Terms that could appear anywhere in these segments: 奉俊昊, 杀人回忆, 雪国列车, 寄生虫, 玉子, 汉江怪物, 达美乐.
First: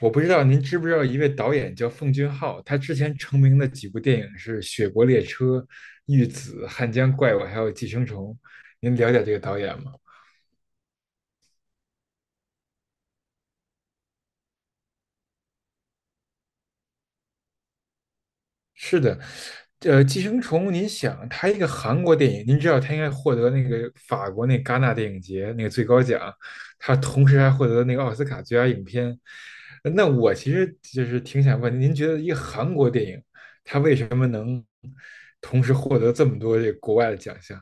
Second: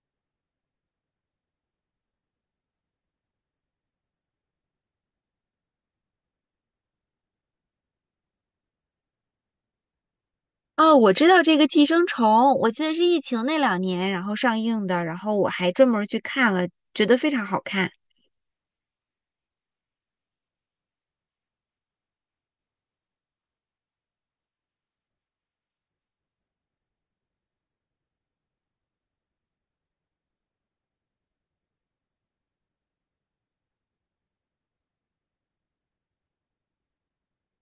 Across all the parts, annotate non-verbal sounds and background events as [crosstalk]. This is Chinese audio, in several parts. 我不知道您知不知道一位导演叫奉俊昊，他之前成名的几部电影是《雪国列车》《玉子》《汉江怪物》还有《寄生虫》。您了解这个导演吗？哦，我知道这个《寄生虫》，我记得是疫情那两年然后上映的，然后我还专门儿去看了，觉得非常好看。是的。《寄生虫》，您想，他一个韩国电影，您知道他应该获得那个法国那戛纳电影节那个最高奖，他同时还获得那个奥斯卡最佳影片。那我其实就是挺想问您，您觉得一个韩国电影，他为什么能同时获得这么多这个国外的奖项？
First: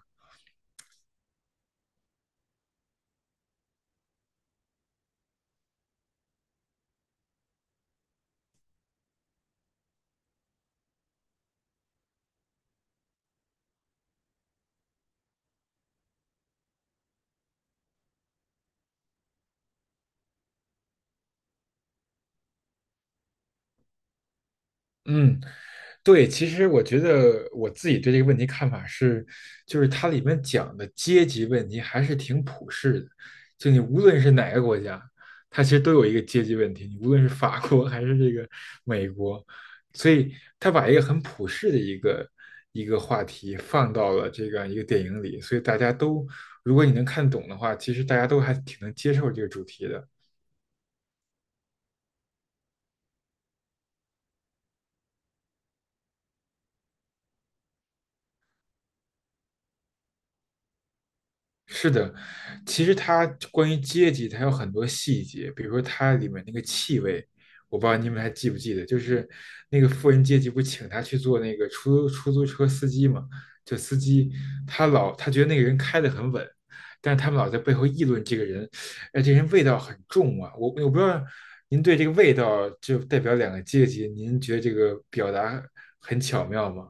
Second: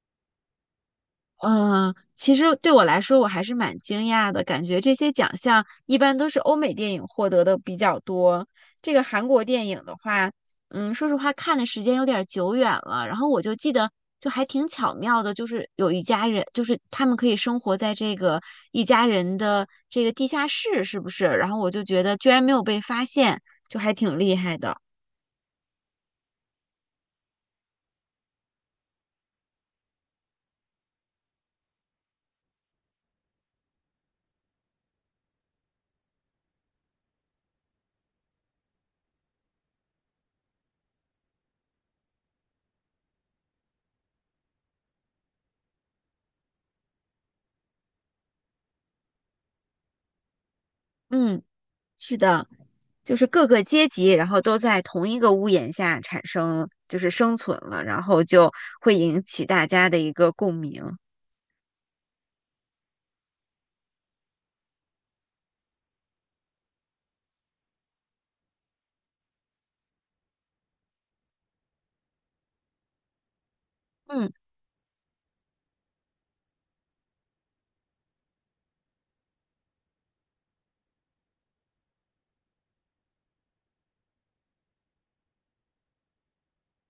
嗯，其实对我来说，我还是蛮惊讶的，感觉这些奖项一般都是欧美电影获得的比较多。这个韩国电影的话，嗯，说实话看的时间有点儿久远了，然后我就记得就还挺巧妙的，就是有一家人，就是他们可以生活在这个一家人的这个地下室，是不是？然后我就觉得居然没有被发现，就还挺厉害的。嗯，对，其实我觉得我自己对这个问题看法是，就是它里面讲的阶级问题还是挺普世的，就你无论是哪个国家，它其实都有一个阶级问题，你无论是法国 [laughs] 还是这个美国，所以他把一个很普世的一个话题放到了这样一个电影里，所以大家都，如果你能看懂的话，其实大家都还挺能接受这个主题的。嗯。是的，就是各个阶级，然后都在同一个屋檐下产生，就是生存了，然后就会引起大家的一个共鸣。是的，其实它关于阶级，它有很多细节，比如说它里面那个气味，我不知道你们还记不记得，就是那个富人阶级不请他去做那个出租车司机嘛，就司嗯。机他觉得那个人开的很稳，但是他们老在背后议论这个人，哎，这人味道很重啊，我不知道您对这个味道就代表两个阶级，您觉得这个表达很巧妙吗？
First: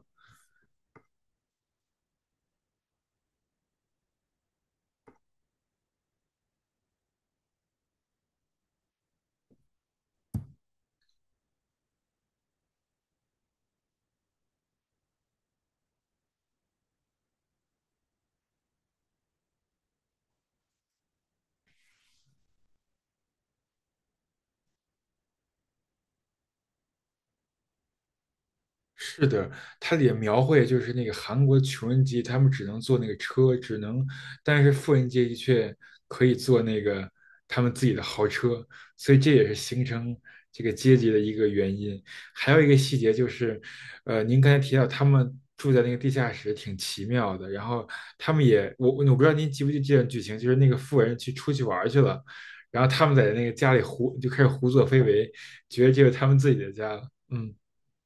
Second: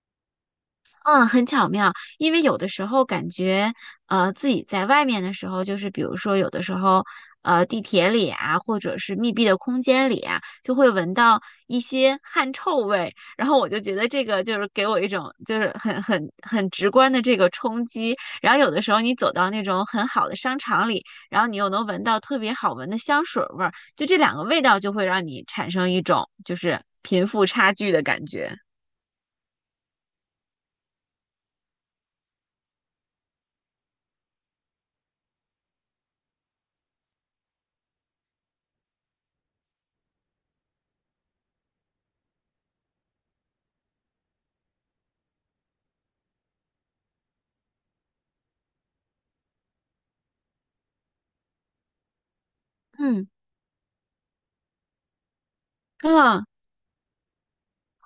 嗯，很巧妙，因为有的时候感觉，自己在外面的时候，就是比如说有的时候，地铁里啊，或者是密闭的空间里啊，就会闻到一些汗臭味，然后我就觉得这个就是给我一种就是很直观的这个冲击。然后有的时候你走到那种很好的商场里，然后你又能闻到特别好闻的香水味儿，就这两个味道就会让你产生一种就是贫富差距的感觉。是的，它也描绘就是那个韩国穷人阶级，他们只能坐那个车，只能，但是富人阶级却可以坐那个他们自己的豪车，所以这也是形成这个阶级的一个原因。还有一个细节就是，您刚才提到他们住在那个地下室挺奇妙的，然后他们也，我不知道您记不记得这段剧情，就是那个富人去出去玩儿去了，然后他们嗯，在那个家里就开始胡作非为，觉得这是他们嗯，自己的家了。嗯。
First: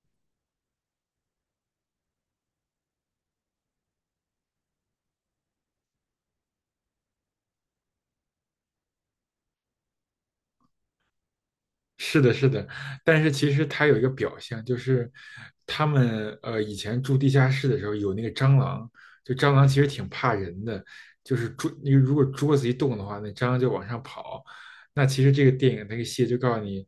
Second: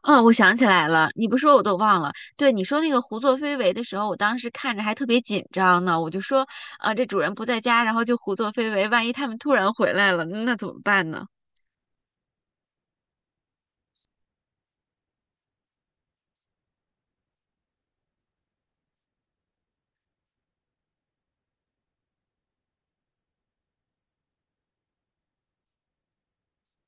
哦，我想起来了，你不说我都忘了。对，你说那个胡作非为的时候，我当时看着还特别紧张呢。我就说，啊、这主人不在家，然后就胡作非为，万一他们突然回来了，那怎么办呢？是的，是的，但是其实它有一个表象，就是他们以前住地下室的时候有那个蟑螂，就蟑螂其实挺怕人的，就是桌那个如果桌子一动的话，那蟑螂就往上跑。那其实这个电影那个戏就告诉你，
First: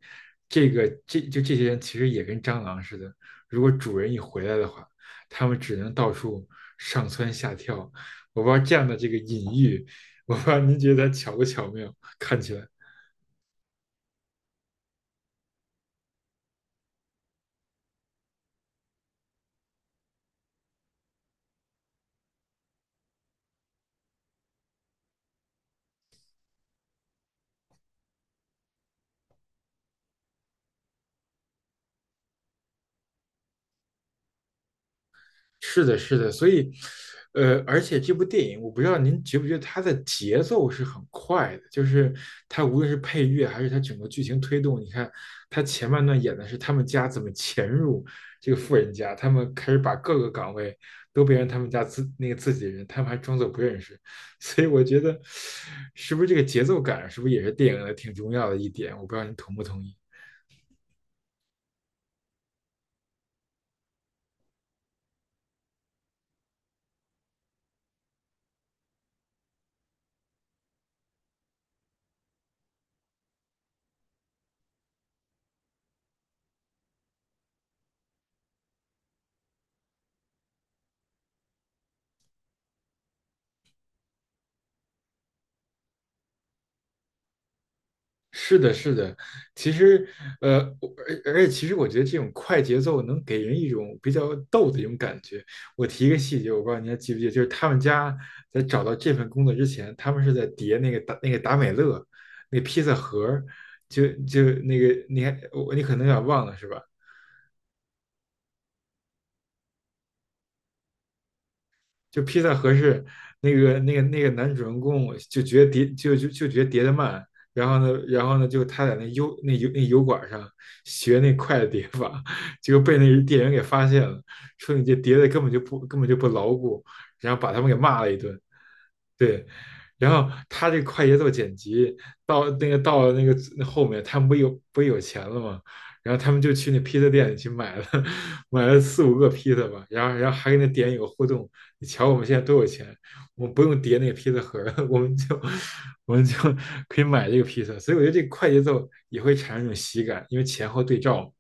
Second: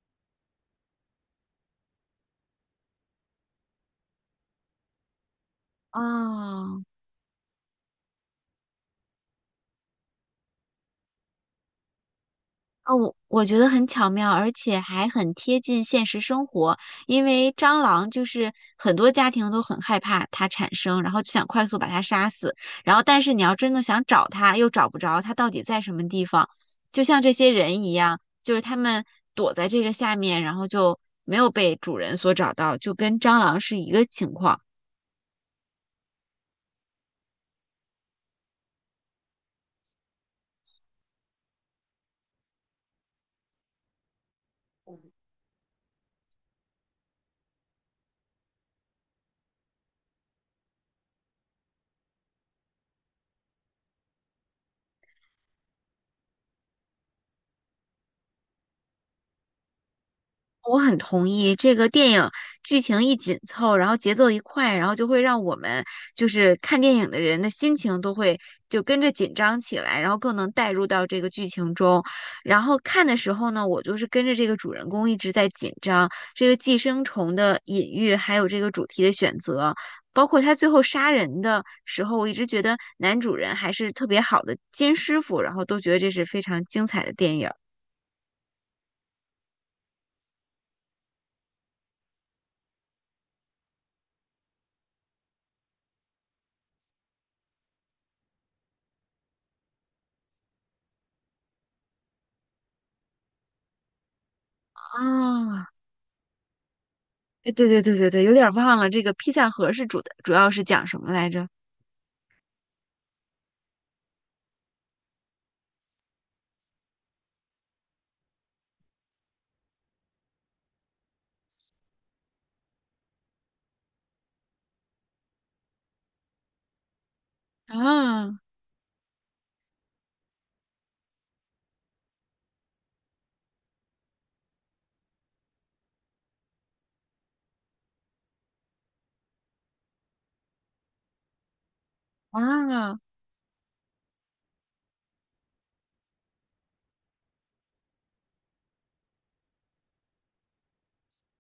这些人其实也跟蟑螂似的，如果主人一回来的话，他们只能到处啊、上蹿下跳。我不知道这样的这个隐喻，我不知道您觉得它巧不巧妙，看起来。哦，我觉得很巧妙，而且还很贴近现实生活。因为蟑螂就是很多家庭都很害怕它产生，然后就想快速把它杀死。然后，但是你要真的想找它，又找不着它到底在什么地方，就像这些人一样，就是他们躲在这个下面，然后就没有被主人所找到，就跟蟑螂是一个情况。是的，是的，所以，而且这部电影，我不知道您觉不觉得它的节奏是很快的，就是它无论是配乐还是它整个剧情推动，你看它前半段演的是他们家怎么潜入这个富人家，他们开始把各个岗位都变成他们家自那个自己人，他们还装作不认识，[laughs] 所以我觉得是不是这个节奏感，是不是也是电影的挺重要的一点？我不知道您同不同意。我很同意，这个电影剧情一紧凑，然后节奏一快，然后就会让我们就是看电影的人的心情都会就跟着紧张起来，然后更能带入到这个剧情中。然后看的时候呢，我就是跟着这个主人公一直在紧张，这个寄生虫的隐喻，还有这个主题的选择，包括他最后杀人的时候，我一直觉得男主人还是特别好的金师傅，然后都觉得这是非常精彩的电影是的，是的，其实，呃，我而且其实我觉得这种快节奏能给人一种比较逗的一种感觉。我提一个细节，我不知道你还记不记得，就是他们家在找到这份工作之前，他们是在叠那个达美乐那个披萨盒儿，就就那个你还啊。我你可能有点忘了是吧？哎，对对对对对，有点儿忘了这个披萨盒是主的，主要是讲什么来着？就披萨合适，那个男主人公就觉得叠得慢，然后呢,就他在那油管上学那快的叠法，结果被那店员给发现了，说你这叠的根本就不牢固，然后把他们给骂了一啊。顿。对，然后他这快节奏剪辑到了那个后面，他们不有钱了吗？然后他们就去那披萨店里去买了 [laughs] 买了四五个披萨吧，然后还跟那店员有互动，你瞧我们现在多有钱，啊。我们不用叠那个披萨盒儿，[laughs] 我们就可以买这个披萨，所以我觉得这个快节奏也会产生一种喜感，因为前后对照嘛。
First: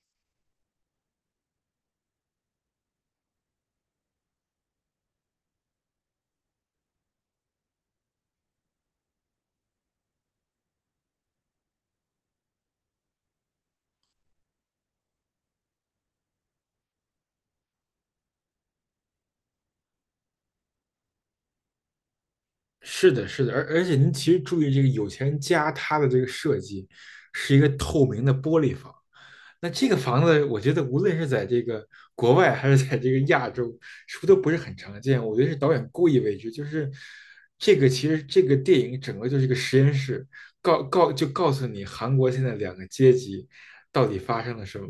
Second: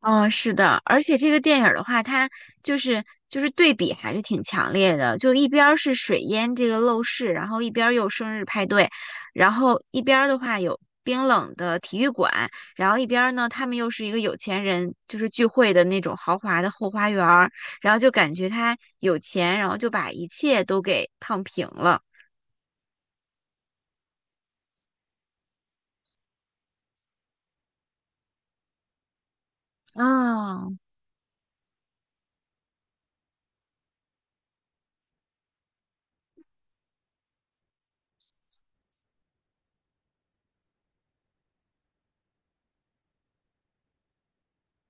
哦，是的，而且这个电影儿的话，它就是对比还是挺强烈的，就一边儿是水淹这个陋室，然后一边儿又生日派对，然后一边儿的话有冰冷的体育馆，然后一边儿呢他们又是一个有钱人就是聚会的那种豪华的后花园儿，然后就感觉他有钱，然后就把一切都给烫平了。是的，是的，而且您其实注意这个有钱人家他的这个设计是一个透明的玻璃房，那这个房子我觉啊。得无论是在这个国外还是在这个亚洲，是不是都不是很常见？我觉得是导演故意为之，就是这个其实这个电影整个就是一个实验室，告诉你韩国现在两个阶级到底发生了什么，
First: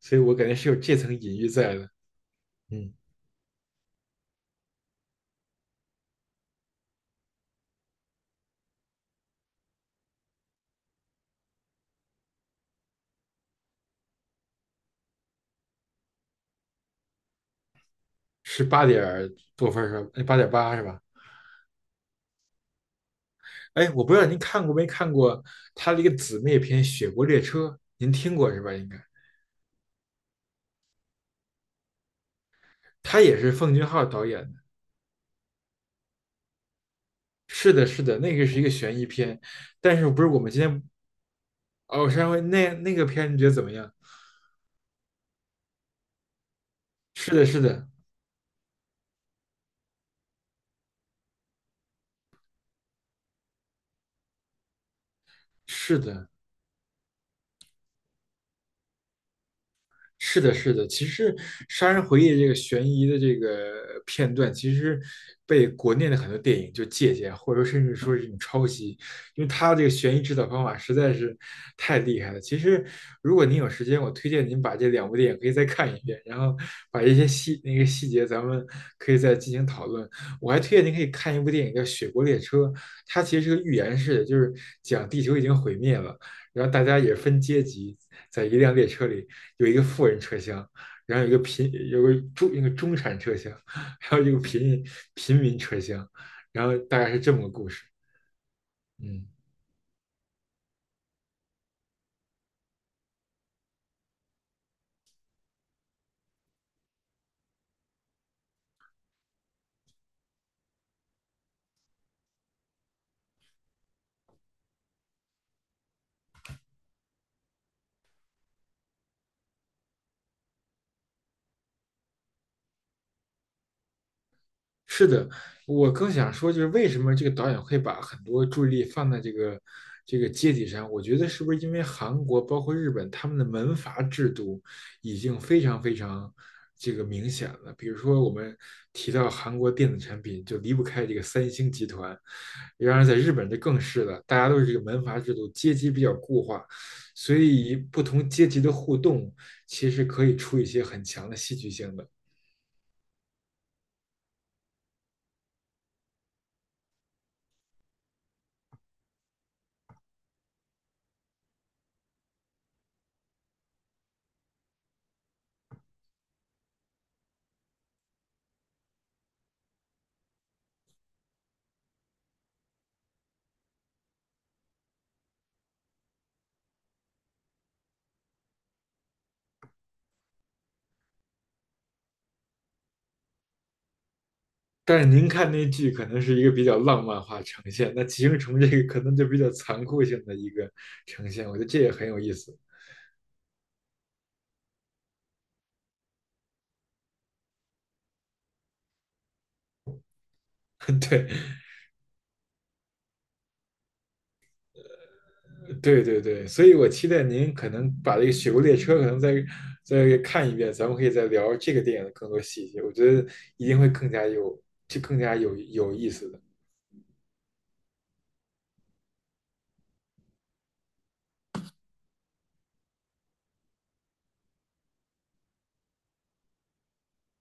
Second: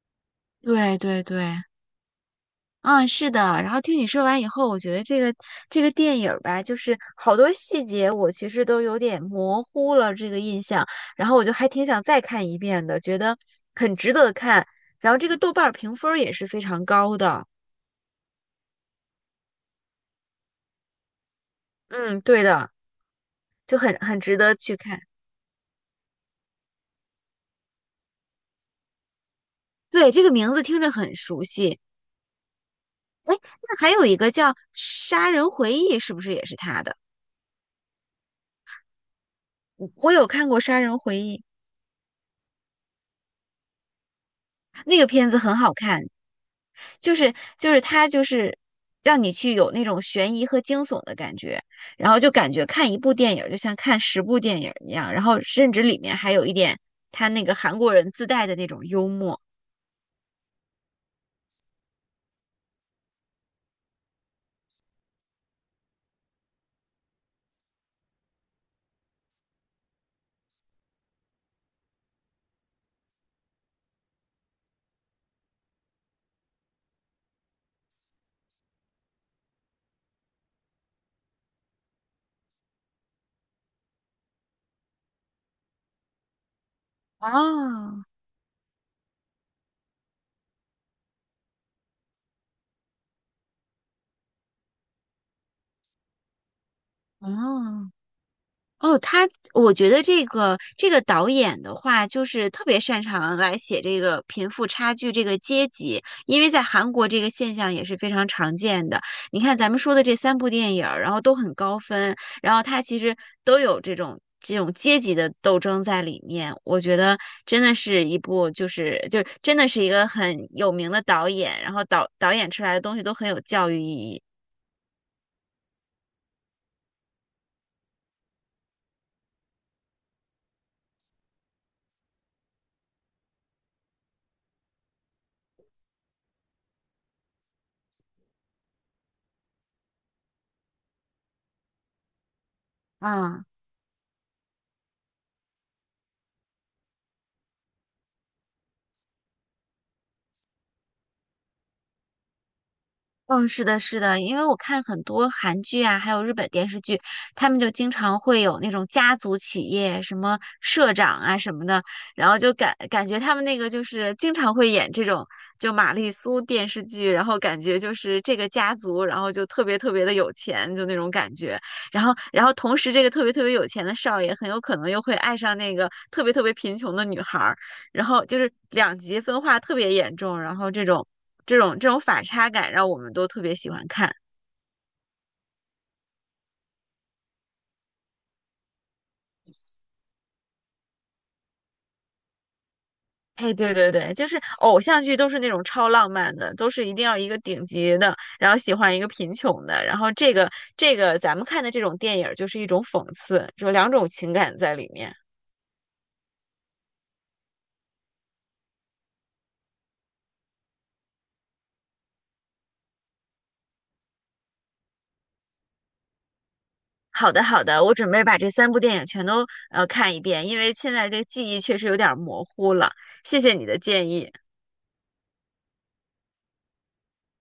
所以我感觉是有这对层对隐喻对，在的。嗯，嗯，是的。然后听你说完以后，我觉得这个电影儿吧，就是好多细节我其实都有点模糊了这个印象，然后我就还挺想再看一遍的，觉得很值得看。然后这个豆瓣儿评分儿也是非常高的，是八点多分儿是吧？哎八点八是吧？嗯，对的，就哎，很我不很知道值您得看过去没看。看过他的一个姊妹篇《雪国列车》，您听过是吧？应该，对，这个名字听着很熟悉。他也是奉那俊还有昊一导个演叫的。《杀人回忆》，是不是也是他的？是的，是的，那个是一个悬疑片，我但是我不有是我看们过今《杀天人回忆》，哦，上回那个片你觉得怎么样？那个片子很好看。就是是的，是的，它就是让你去有那种悬疑和惊悚的感觉，然后就感觉看一部电影就像看十部电影一样，然后甚至里是面的，还有一点他那个韩国人自带的那种幽默。是的，是的，其实《杀人回忆》这个悬疑的这个片段，其实被国内的很多电影就借鉴，或者说甚至说是一种抄袭，因为它这个悬疑制造方法实在是太厉害了。其实，如果您有时间，我推荐您把这两部电影可以再看一遍，然后把一些细那个细节咱们可以再进行讨论。我还推荐您可以看一部电影叫《雪国列车》，它其实是个寓言式的，就是讲地球已经毁灭了。然后大家也分阶级，啊。在一辆列车里有一个富人车厢，然后有一个贫有个中一个中产车厢，[laughs] 还有一个贫民车厢，然后大概是这么个故事。啊！哦，嗯。他，我觉得这个导演的话，就是特别擅长来写这个贫富差距、这个阶级，因为在韩国这个现象也是非常常见的。你看咱们说的这三部电影儿，然后都很高分，然后他其实都有这种阶级的斗争在里面。我觉得真的是一部就是就真的是一个很有名的导演，然后导演出来的东西都很有教育意义。是的，我更想说，就是为什么这个导演会把很多注意力放在这个这个阶级上？我觉得是不是因为韩国包括日本他们的门阀制度已经非常非常这个明显了？比如说我们提到韩国电子产品，就离不开这个三星集团。然而在日啊。本这更是了，大家都是这个门阀制度，阶级比较固化，所以不同阶级的互动其实可以出一些很强的戏剧性的。嗯，是的，是的，因为我看很多韩剧啊，还有日本电视剧，他们就经常会有那种家族企业，什么社长啊什么的，然后就感觉他们那个就是经常会演这种就玛丽苏电视剧，然后感觉就是这个家族，然后就特别特别的有钱，就那种感觉，然后同时这个特别特别有钱的少爷很有可能又会爱上那个特别特别贫穷的女孩儿。然后就是两极分化特别严重，然后这种反差感让我们都特别喜欢看。但是您看那剧可能是一个比较浪漫化呈现，那寄生虫这个可能就比较残酷性的一个呈现，我觉得这也很有意思。哎，对对对，就是偶像剧都是那种超浪漫的，都是一定要一个顶级的，然后喜欢一个贫穷的，然后这个这 [laughs] 个对，咱们看的这种电影就是一种讽刺，就两种情感在里面。对对对，所以我期待您可能把这个《雪国列车》可能再看一遍，咱们可以再聊这个电影的更多细节，我觉得一定会更加有，就更加有意思的。好的，好的，我准备把这三部电影全都看一遍，因为现在这个记忆确实有点模糊了。谢谢你的建议。